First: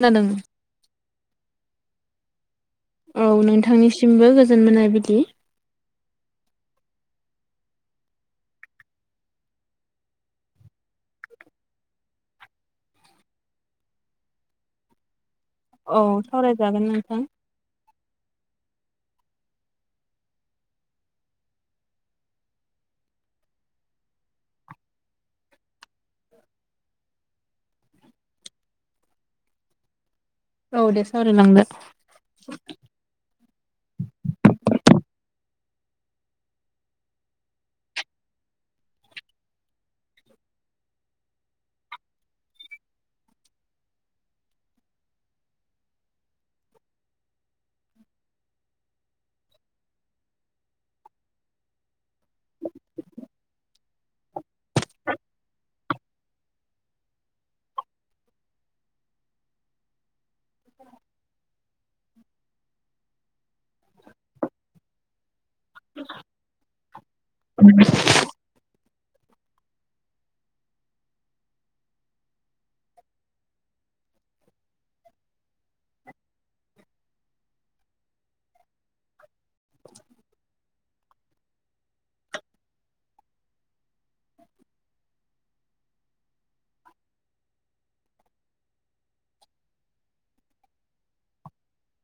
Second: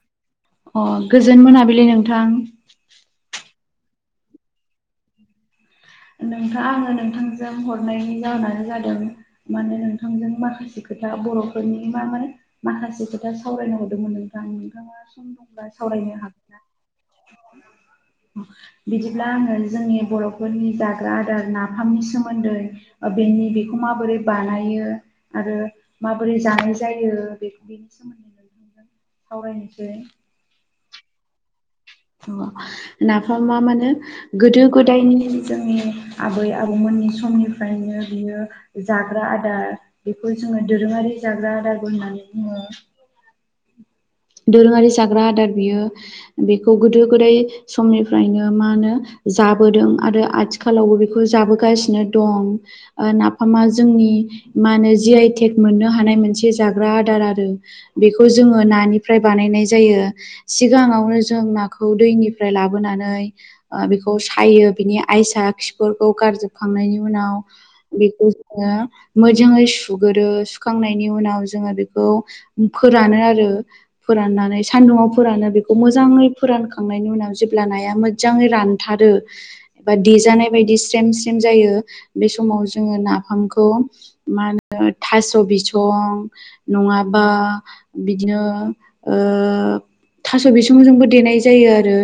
खोना दों। अ' गोजोन मोनाबिलि नोंथां‌। औ नोंथांनिसिमबो गोजोन मोना बिलि नोंथां आङो नोंथांजों हरनायनि जाहोनानो जादों। माने नोंथांजों माखासे खोथ था बर'फोरनि मा म माखासे खोथा सावरायनो हरदोंमोन नोंथां। नोंथाङा सम दं। औ सावरायजागोन नोंथां। बिदिब्ला आङो जोंनि बर'फोरनि जाग्रा आदार नाफामनि सोमोन्दै ओ बेनि बेखौ माबोरै बानायो। आरो माबोरै जानाय जायो। बेखौ बेनि सोमोन्दै नोंथांजों सावरायनोसै। औ दे सावराय लांदो। अ' नाफामा मानो गोदो गोदायनि जोंनि आबै आबौमोननि समनिफ्रायनो बियो जाग्रा आदार बेखौ जों आङो दोरोङारि जाग्रा रागु होननानै बुङो। दोरोङारि जाग्रा आदार बियो। बेखौ गोदो गोदाय समनिफ्रायनो मा होनो जाबोदों आरो आथिखालावबो बेखौ जाबोगासिनो दं। ओ नाफामा जोंनि नि माहोनो जिआयथेग मोननो हानाय मोनसे जाग्रा आदार आरो‌। बेखौ जोङो नानि फ्राय बानायनाय जायो। सिगाङावनो जों ना खौ दैनिफ्राय लाबोनानै ओ बेखौ सायो। बिनि आयसा खिफोरखौ गारजोबखांनायनि उनाव बेखौ जोङो। मोजाङै सुगोरो सुखांनायनि उनाव जोङो बेखौ फोरानो आरो। फोराननानै सान्दुंङाव फोरानो बेखौ मोजाङै फोरानखांनायनि उनाव जेब्ला नाया मोजाङै रानथा आरो एबा देजानाय बायदि स्रेम स्रेम जायो। बे समाव जोङो नाफामखौ मा होनो थास' बिसं नङाबा बिदिनो ओ थास' बिसंजोंबो देनाय जायो आरो।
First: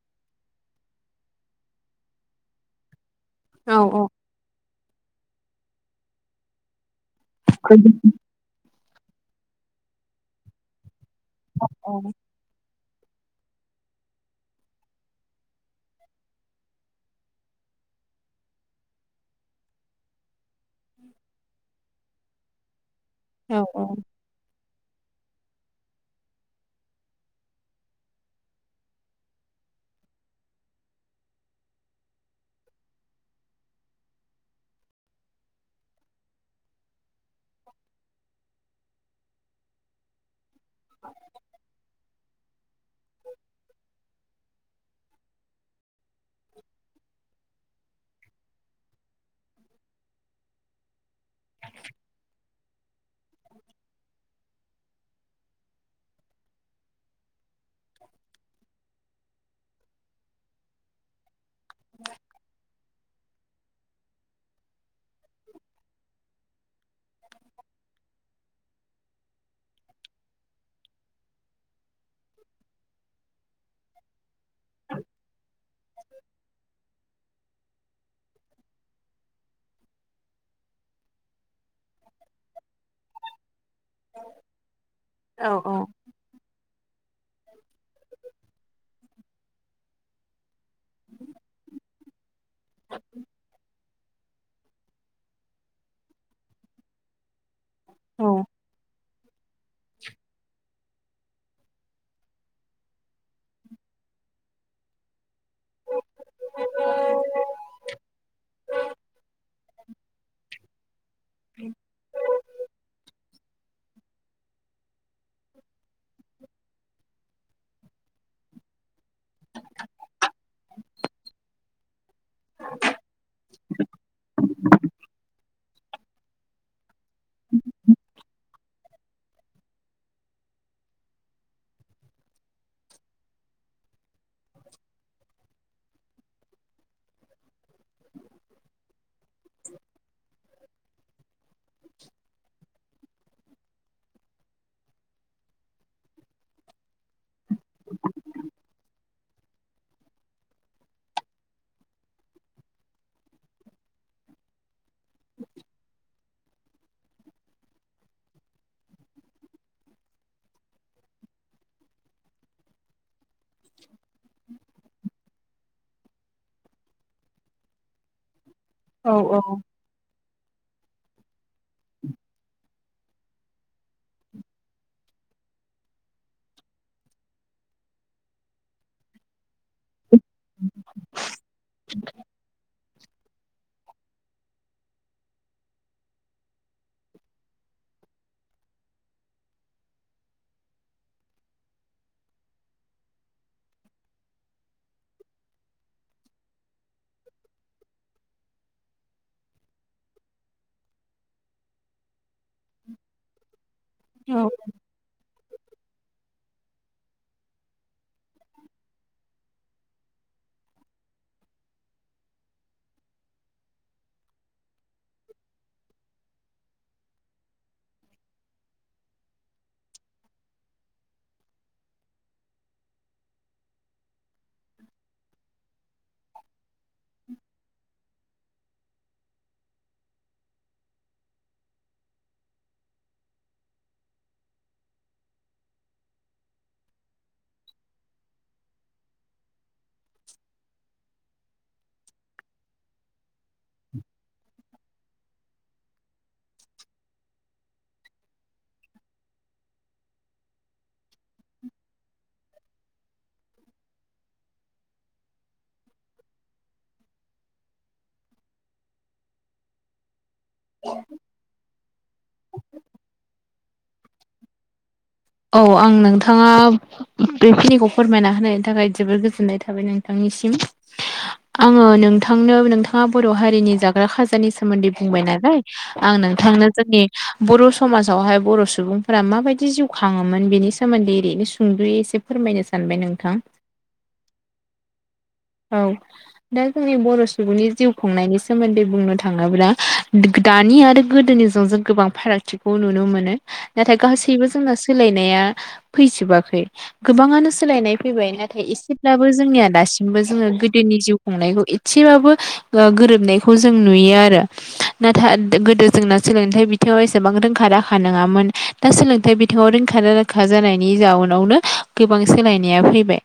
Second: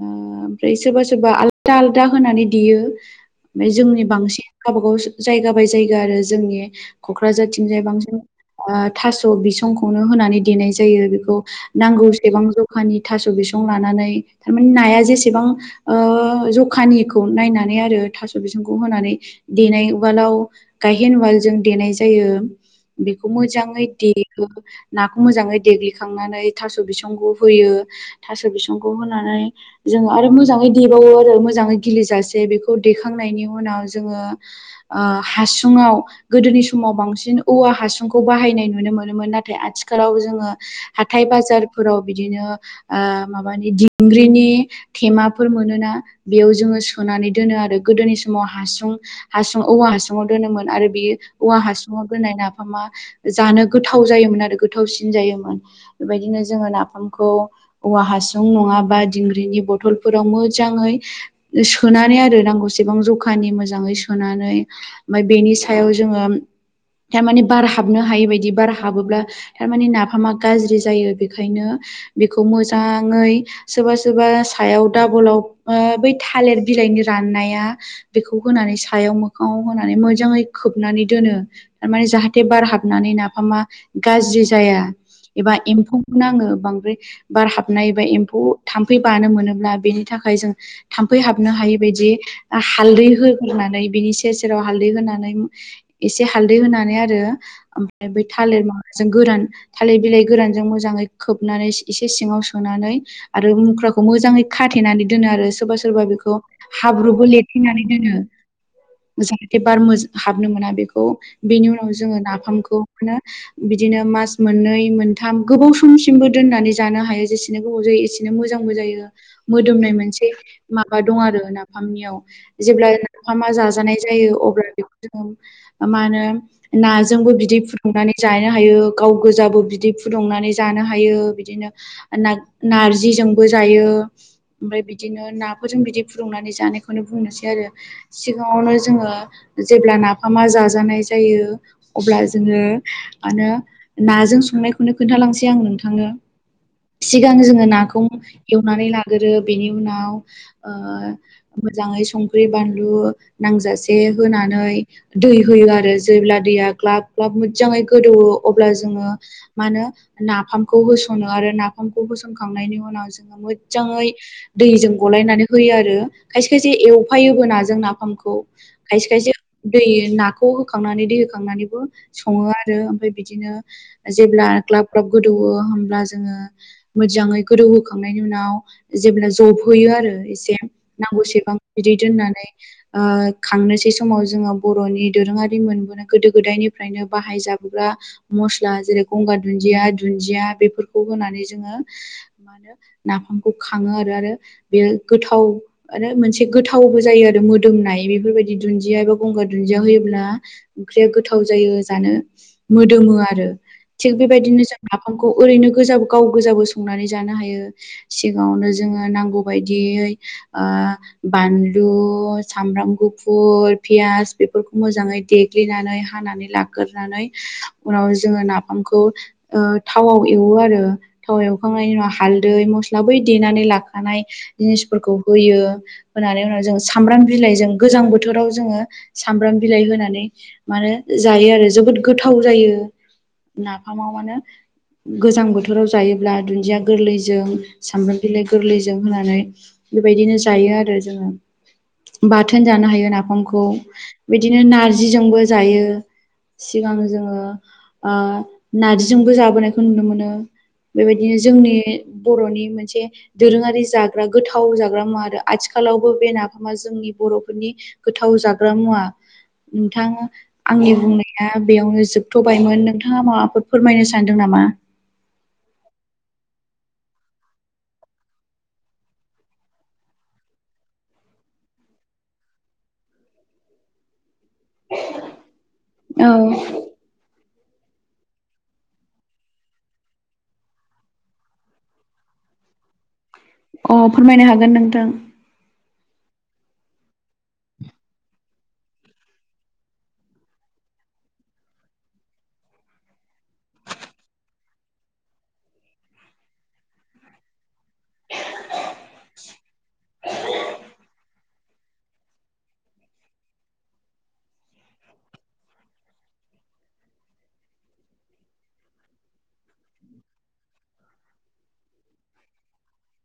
ओ ओमफ्राय सोरबा सोरबा आलदा आलदा होनानै देयो। नाय औ औ जोंनि बांसिन गावबा गाव जायगा बाय जायगा आरो जोंनि क'क्राझारथिंजाय बांसिन आ थास' बिसंखौनो होनानै देनाय जायो। बेफो खौ औ नांगौसेबां ज जखानि थास' बिसं लानानै। थारमानि नाया जेसेबां ओ जखानिखौ नायनानै नाय आरो थास' बिसंखौ होनानै देनाय उवालाव गायहेन उवालजों देनाय जायो। बेखौ मोजाङै औ देयो नाखौ मोजाङै देग्लिखांनानै थास' बिसंखौ होयो। थास' बिसंखौ होनानै जों आरो मोजाङै बाय देबावो आरो मोजाङै गिलि जासे बेखौ दे खांनायनि उनाव जोङो ओ हासु सुङाव गोदोनि समाव बांसिन औवा हासुंखौ बाहायनाय नुनो मोनोमोन। नाथाय आथिखालाव जोङो हाथाय बाजारफोराव बिदिनो ओ माबानि दिंग्रिनि थेमाफोर मोनोना बेयाव जोङो सोनानै। दोनो आरो गोदोनि समाव हासुं हासुं औवा हासुङाव दोनोमोन। आरो बियो औवा हासुाव दोननाय नाफामा जानो गोथाव जायोमोन आरो गोथावसिन जायोम मोन बेबायदिनो जोङो नाफामखौ औवा हासुं नङा बा। दिंग्रिनि बथलफोराव मोजाङै सोनानै आरो नांगौसेबां जखानि मोजाङै सो नानै ओमफ्राय बेनि सायाव जोङो थारमाने बार हाबनो हायि बायदि बार हाबोब्ला थारमाने नाफामा गाज्रि जायो। बेखायनो बेखौ मोजाङै सोरबा सोरबा सायाव डाबलाव ओ बै थालिर बिलाइनि रा राननाया बेखौ होनानै सायाव मोखाङाव होनानै मोजाङै खोबनानै दोनो। थारमाने जाहाथे बार हाबनानै नाफामा गाज्रि जाया। औ एबा एम्फौखौ नाङो बांद्राय बार हाबनाय एबा एम्फौ थाम्फै बानो मोनो ब्ला बेनि थाखाय जों थाम्फै हाबनो हायै बायदि ओ हालदै होग्रोनानै बिनि सेर सेराव हालदै होनानै एसे हालदै होनानै आरो ओमफ्राय बेै थालिर माबाजों गोरान थालाय बेलाय गोरानजों मोजै खोबनानै एसे सिङाव सोनानै आरो मुख्राखौ मोजाङै खाथेनानै दोनो आरो सोरबा सोरबा बेखौ हाब्रुबो लिरनानै दोनो। जाहाथे बार हाबनो मोना बेखौ बेनि उनाव जोङो नाफामखौ बिदिनो मास मोननै मोन थाम गोबाव समसिमबो दोननानै जानो हायो जेसेनो गोबाव जायो एसेनो मोजांबो जायो मोदोमनाय मोनसे से माबा दं आरो नाफामनियाव जेब्ल मा होनो नाजोंबो बिदै फुदुंनानै जानो हायो गाव गोजाबो बिदै फुुं फुदुंनानै जानो हायो बिदिनो नाग-नारजिजोंबो जायो ओमफ्राय बिदि दिनो नाफोरजों बिदि फुदुंनानै जानायखौनो बुंनोसै आरो सिगाङावनो जोङो जेब्ला ना नाफामा जाजानाय जायो अब्ला जोङो मा होनो नाजों संनाय खौनो खोन्थालांसै आं नोंथांनो। सिगां जोङो नाखौ एवनानै लाग्रो बेनि उनाव ओ मोजाङै संख्रि बानलु नांजासे होनानै दै होयो आरो जेब्ला दैया आ ग्लाब ग्लाब मोज्जाङै गोदौवो अब्ला जोङो मा होनो नाफामखौ होसनो आरो नाफामखौ होसनखांनायनि उनाव बेखो मोज्जाङै दैजों गलायनानै होयो आरो खायसे खायसे एवफायोबो नाजों नाफामखौ औ खायसे खायसे दै नाखौ खौ होखांनानै दै होखांनानैबो सङो आरो ओमफ्राय बिदिनो ओ जेब्ला ग्लाब ग्लाब गोदौवो होमब्ला जोङो मोज्जाङै गोदौहोखांनायनि उनाव जेब ला जब होयो आरो एसे नांगौसेबां बिदि दोननानै ओ खांनोसै समाव अजोङो बर'नि दोरोङारि मोनबोनाय गोदो गोदायनिफ्रायनो बाहाय जाबोग्रा मस्ला जेरै गंगार दुन्दिया दुन्दिया बेफोरखौ होनानै जोङो मा होनो नाफामखौ खाङो आरो ओ-आरो बेयो गोथाव आरो मोनसे गोथावबो जायो आरो मोदोमनाय बेफोरबायदि दुनदिया बा गंगार दुन्दिया होयोब्ला ओंख्रिया गोथाव जायो जानो मोदोमो आरो थिग औ बेबायदिनो जों नाफामखौ खौ ओरैनो गोजाबो गावगोजाबो संनानै जानो हायो सिगाङावनो जोङो नांगौबायदियै ओ बानलु सामब्राम गुफुर पियास बेफोरखौ मोजाङै देग्लिनानै हानानै लाग्रोनानै उनाव जोङो ना फामखौ ओ थावाव एवो आरो थावाव एवखांनायनि उनाव हालदै मस्ला बै देनानै लाखानाय जिनिसफोरखौ होयो होनानै उनाव जों साम्ब्राम बिलाइजों गोजां बो थोराव जोङो सामब्राम बिलाइ होनानै मानो जायो आरो जोबोद गोथाव जायो नाफामाव मानो गोजां बोथोराव जायोब्ला दुन्दिया गोरलैजों सामब्राम बिलाइ गोरलैजों होनानै बेबायदिनो जायो आरो जोङो बाथोन जानो हायो नाफामख खौ बिदिनो नारजिजोंबो जायो सिगां जोङो ओ नारजिजोंबो जाबोनायखौ नुनो मोनो। बेबायदिनो जोंनि बर'नि मोनसे दोरोङारि जाग्रा गोथाव जाग्रा मुवा आरो आथिखा खालावबो बे नाफामा जोंनि बर'फोरनि गोथाव जाग्रा मुवा नोंथां आंनि बुंनाया बेयावनो जोबथ'बायमोन नोंथाङा माबाफोर फोरमायनो सानदों नामा? औ आं नोंथाङा बेखिनिखौ फोरमायना होनायनि थाखाय जोबोर गोजोननाय थाबाय नोंथांनि निसिम। आङो नोंथांनो नोंथाङा बर' हारिनि जाग्रा खाजानि सोमोन्दै बुंबाय नालाय आं औ नोंथांनो जोंनि बर' समाजावहाय बर' सुबुंफोरा माबायदि जिउ खाङोमोन बेनि सोमोन्दै ओरैनो सुंदुयै एसे फोरमायनो सानबाय नोंथां? अ फोरमायनो हागोन नोंथां। औ दा जोंनि बर' सुबुंनि जिउ खुंनायनि सोमोन्दै बुंनो थाङोब्ला दा-दानि निआरो गोदोनिजों जों गोबां फारागथिखौ नुनो मोनो नाथाय गासैबो जोंना सोलायनाया फैजोबाखै गोबाङानो सोलायनाय फैबाय नाथाय एसेब्लाबो जोंनिया दा सिमबो जोङो गोदोनि जिउ खुंनायखौ एस्सेबाबो ओ गोरोबनायखौ जों नुयो आरो नाथाय दो गोदो जोंना सोलोंथाइ बिथिङाव एसेबां रोंखा राखा नोङामोन। दा सोलोंथाइ बि थिङाव रोंखा राखा जानायनि जाउनावनो गोबां सोलायनाया फैबाय।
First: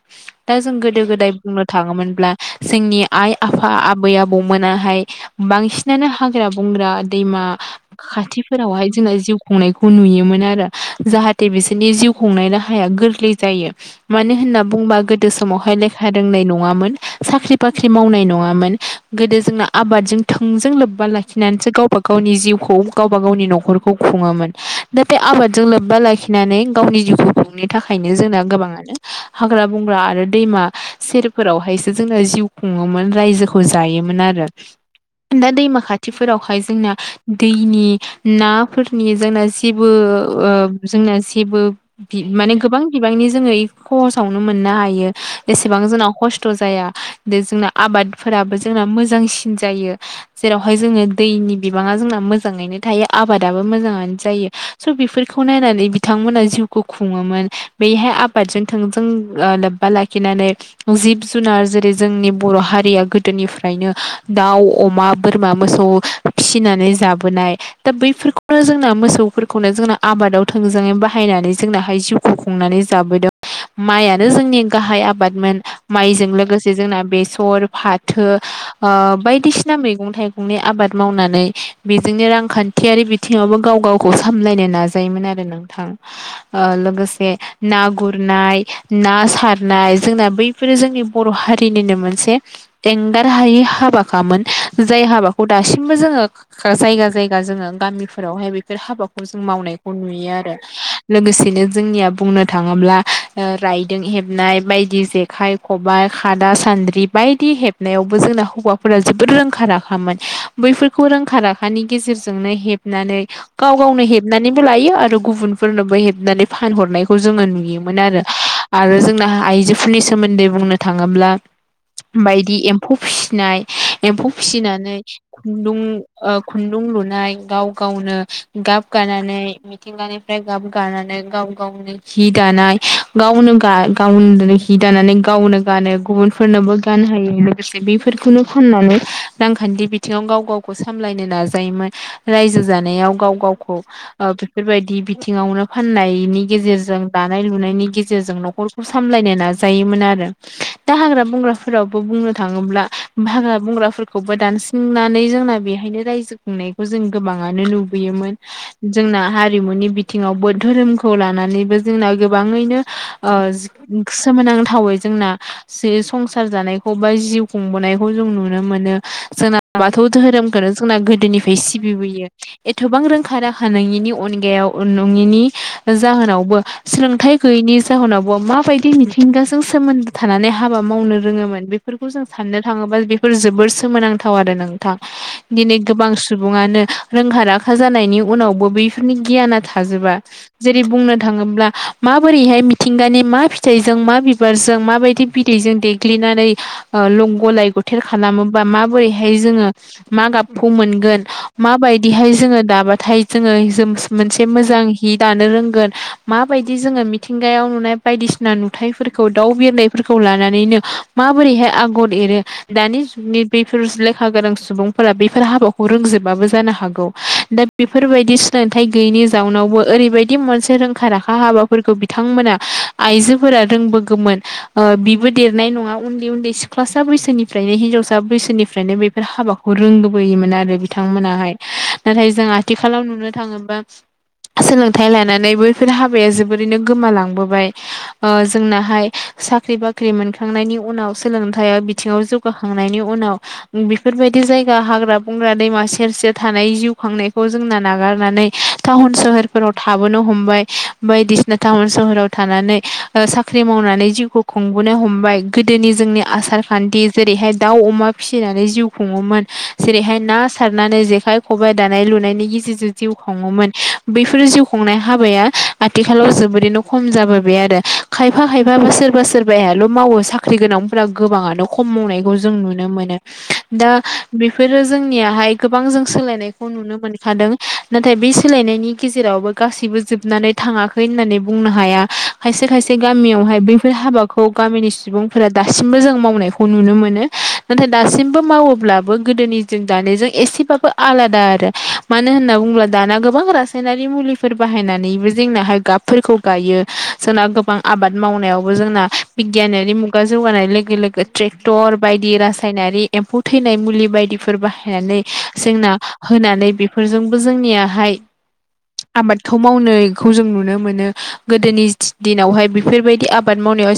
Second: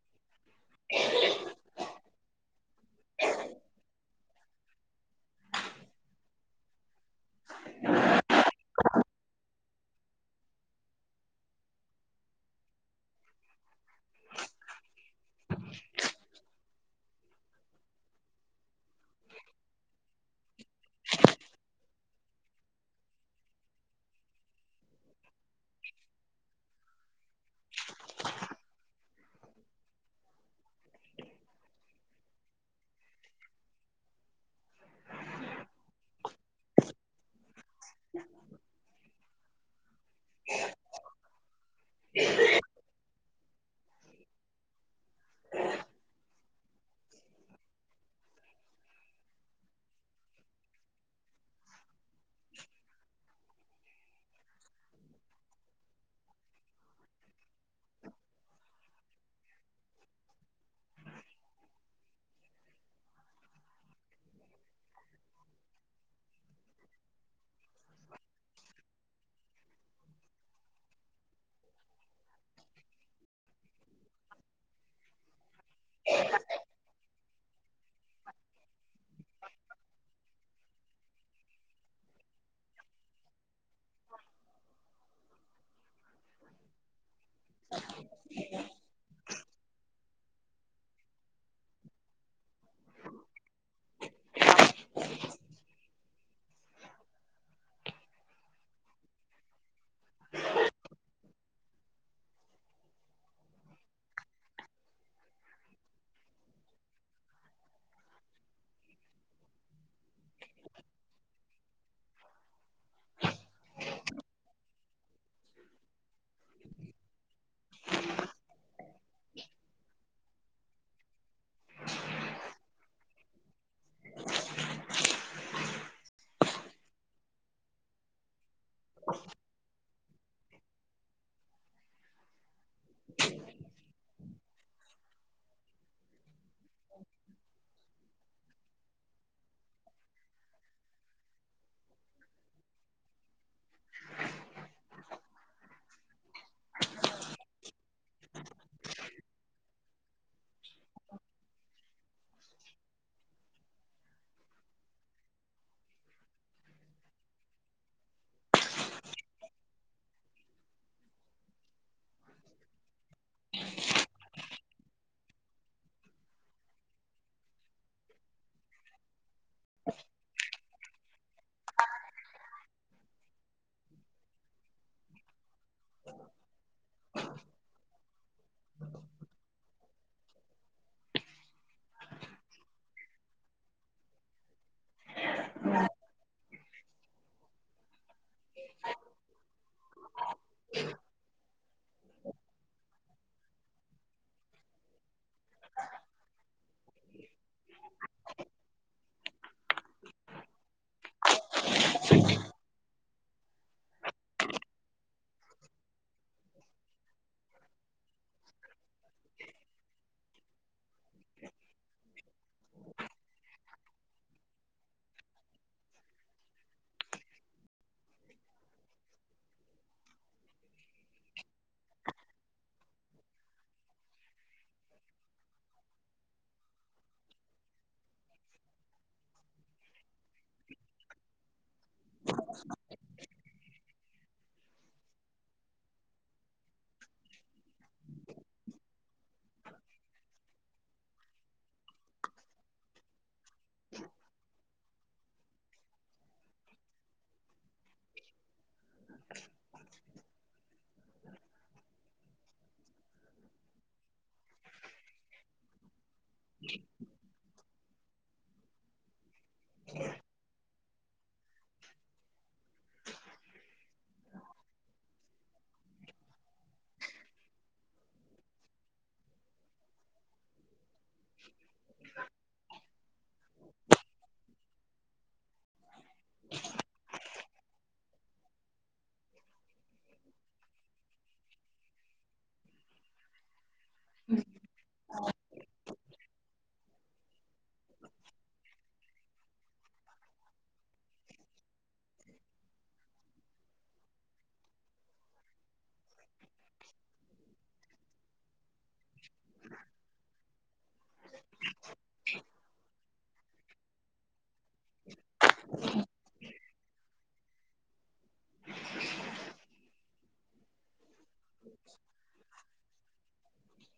दा जों गोदो गोदाय बुंनो थाङोमोनब्ला जोंनि आइ आफा आबै आबौमोनाहाय बांसिनानो हाग्रा बं ग्रा दैमा खाथिफोरावहाय जोंङो जिउ खुंनायखौ नुयोमोन आरो, जाहाथे बिसोरनि जिउ खुंनाय राहाया गोरलै जायो मानो होनना बुंबा गोदो समावहाय ले खा रोंनाय नङामोन, साख्रि बाख्रि मावनाय नङामोन, गोदो जोंना आबादजों थोंजों लोब बा लाखिनानैसो गावबा गावनि जिउखौ गावबा गावनि न'खखौ खुङोमोन। दा बे आबादजों लोब बा लाखिनानै गावनि जिउखौ खुंनो थाखायनो जोंना गोबाङानो हांग्रा बंग्रा आरो दैमा सेरफोरावहायसो जोंङो जिउ खुङोमोन रायजोखौ जायोमोन आरो। दा दैमा खाथिफोरावहाय जोंना दैनि नाफोरनि जोंना जेबो ओ जोंना जेबो बि माने गोबां बिबां नि जोङो खहसावनो मोननो हायो एसेबां जोंना खस्थ' जाया, दा जोंना आबाद फोराबो जों मोजांसिन जायो जेरावहाय जोङो दैनि बिबाङा जोंना मोजाङैनो थायो, आबादाबो मोजाङैनो जायो, स' बेफोर खौ नायनानै बिथांमोनहा जिउखौ खुङोमोन बेहाय आबादजों थोंजों ओ लोब्बा लाखिनानै जिब जुनार जेरै जोंनि बर' हारिया गोदोनिफ्रायनो दाउ, अमा, बोर मा, मोसौ फिसिनानै जाबोनाय। दा बैफोरखौनो जोंना मोसौफोरखौनो जोंना आबादाव थोंजोङै बाहायनानै जोंनाहाय जिउखौ खुंनानै जाबोदों। माइयानो जोंनि गाहाइ आबादमोन, माइजों लोगोसे जोंना बेसर फाथो बायदिसिना ओ मैगं थाइगंनि आबाद मावनानै बेजोंनो रांखान्थियारि बिथिङावबो गाव गावखौ सामलायनो नाजा योमोन आरो नोंथां। लोगोसे ना गुरनाय, ना सार नाय जोंना बैफोरो जोंनि बर' हारिनिनो मोनसे एंगार हायि हाबाखामोन जाय हाबाखौ दासिमबो जोङो जायगा जायगा जोङो गामिफोरावहाय बेफोर हाबाखौ जों मावनाय खौ नुयो आरो। लोगोसेनो जोंनिया बुंनो थाङोब्ला रायदों हेबनाय बायदि बायदि जेखाइ, खबाइ, खादा, सान्द्रि बायदि हेबनायावबो जोंना हौवाफोरा जोबोद रोंखा रा खामोन। बैफोरखौ रोंखा राखानि गेजेरजोंनो हेबनानै गाव गावनो हेबना नैबो लायो आरो गुबुनफोरनोबो हेबनानै फानहरनायखौ जोङो नुयोमोन आरो। आरो जोंना आइजोफोरनि सोमोन्दै बुंनो थाङोब्ला बायदि एम्फौ फिसिनाय, एम्फौ फिसिनानै खुन्दुं ओ खुन्दुं लुनाय गाव गावनो गाब गानाय मिथिंगानिफ्राय गाब गानानै गाव गावनो हि दानाय, गावनो गावनो बिदिनो हि दानानै गावनो गानो, गुबुनफोरनोबो गान हायो लोगोसे बेफोरखौनो फाननानै रांखान्थि बिथिङाव गाव गावखौ सामलायनो नाजायोमोन। रायजो जानायाव गाव गाव खौ ओ बेफोरबायदि बिथिङावनो फाननायनि गेजेरजों दानाय लुनायनि गेजेरजों न'खरखौ सामलाय नो नाजायोमोन आरो दा हाग्रा बंग्राफोरावबो बुंनो थाङोब्ला हाग्रा बंग्राफोरखौ बो दानस्रांनानै जोंना बेहायनो रायजो खुंनायखौ जों गोबाङानो नुबोयोमोन। जोंना हारिमुनि बिथिङावबो धोरोमखौ लानानैबो जोंना गोबाङैनो ओ सोमोनांथावै जोंना जे संसार जानायखौ बा जिउ खुंबोनायखौ जों नुनो मो नो। जोंना बाथौ दोहोरोमखौनो जोंना गोदोनिफ्राय सिबिबोयो। एथ'बां रोंखा रा खा नङिनि अनगायाव नङिनि जाहोनावबो सोलोंथाइ गैयैनि जाहोनावबो माबायदि मिथिंगाजों सोमोन्दो थानानै हाबा मावनो रोङोमोन, बेफोरखौ जों साननो थाङो बा बेफोर जोबोर सोमोनांथाव आरो नोंथां। दिनै गोबां सुबुङानो रोंखा राखा जानायनि उनावबो बैफोरनि गियाना थाजोबा जेरै बुंनो थाङोब्ला माबोरैहाय मिथिंगानि मा फिथाइजों मा बिबारजों माबायदि बिदैजों देग्लिनानै ओ ल गलाय गथेर खालामोबा माबोरै हाय जोङो मा गाबखौ मोनगोन, माबायदिहाय जोङो दाबा थाय जोङो जोब मोनसे मोजां हि दानो रोंगोन माबायदि जोङो मिथिंगायाव नुनाय बायदिसिना नुथायफोरखौ दाउ बिरनायफोरखौ लानानैनो माबोरैहाय आगर एरो दानि जुगनि बेफोर लेखा गोरां सुबुंफोरा बेफोर हाबाखौ रोंजोबाबो जानो हागौ दा बेफोरबायदि सोलोंथाइ गैयिनि जाउनावबो ओरैबायदि मोनसे रोंखा-राखा हाबाफोरखौ बिथांमोना आइजोफोरा रोंबोगौमोन, बिबो देरनाय नङा उन्दै उन्दै सिख्लासा बैसोनिफ्रायनो हिनजावसा बैसोनिफ्रायनो बेफोर हाबाखौ रोंबोयोमोन आरो बिथांमोनाहाय नाथाय जों आथिखालाव नुनो थाङोबा सोलोंथाइ लानानै बैफोर हाबाया जोबोरैनो गोमालांबोबाय ओ जोंनाहाय साख्रि बाख्रि मोनखांनायनि उनाव सोलोंथाय बिथिंङाव जौगाखांनायनि उनाव बेफोरबायदि जायगा हाग्रा बंग्रा दैमा सेर सेर थानाय जिउ खांनाय खौ जोंना नागारनानै टाउन सोहोरफोराव थाबोनो हमबाय बायदिसिना टाउन सोहोराव थानानै साख्रि मावनानै जिउखौ खुंबोनो हमबाय गोदोनि जोंनि आसारखान्थि जेरैहाय दाउ अमा फिसिनानै जिउ खुंङोमोन जेरैहाय ना सारनानै जेखाय खबाइ दान नाय लुनायनि गेजेरजों जिउ खुंङोमोन बैफोर जिउ खुंनाय हाबाया आथिखालाव जोबोरैनो खम जाबोबाय आरो खायफा खायफाबो सोरबा सोरबाल' मावो साख्रि गोनांफोरा गोबांङानो खम मावनायखौ जों नुनो मोनो दा बेफोरो जोंनियाहाय गोबां जों सोलायनाय नुनो मोनखादों नाथाय बे सोलायनायनि गेजेरावबो गासैबो जोबनानै थांङाखै होननानै बुं नो हाया खायसे खायसे गामियावहाय बैफोर हाबाखौ गामिनि सुबुंफोरा दासिमबो जों मावनायखौ खौ नुनो मोनो नाथाय दासिमबो मावोब्लाबो गोदोनिजों दानिजों एसेबाबो आलादा आरो मानो होनना बुंङोब्ला दाना गोबां रासायनारि मुलिफोर बाहायनानैबो जोंनाहाय गाबफोरखौ गायो गायो जोंना गोबां आबाद मावनायावबो जोंना बिगियानारि मुगा जौगानाय लोगो लोगो ट्रेक्टर बायदि रासायनारि एम्फौ थैनाय मुलि बायदिफोर बाहायनानै जोंना होनानै बेफोरजोंबो जोंनियाहाय आबादखौ मावनायखौ जों नुनो मोनो गोदोनि दिनावहाय बेफोरबायदि आबाद मावनायाव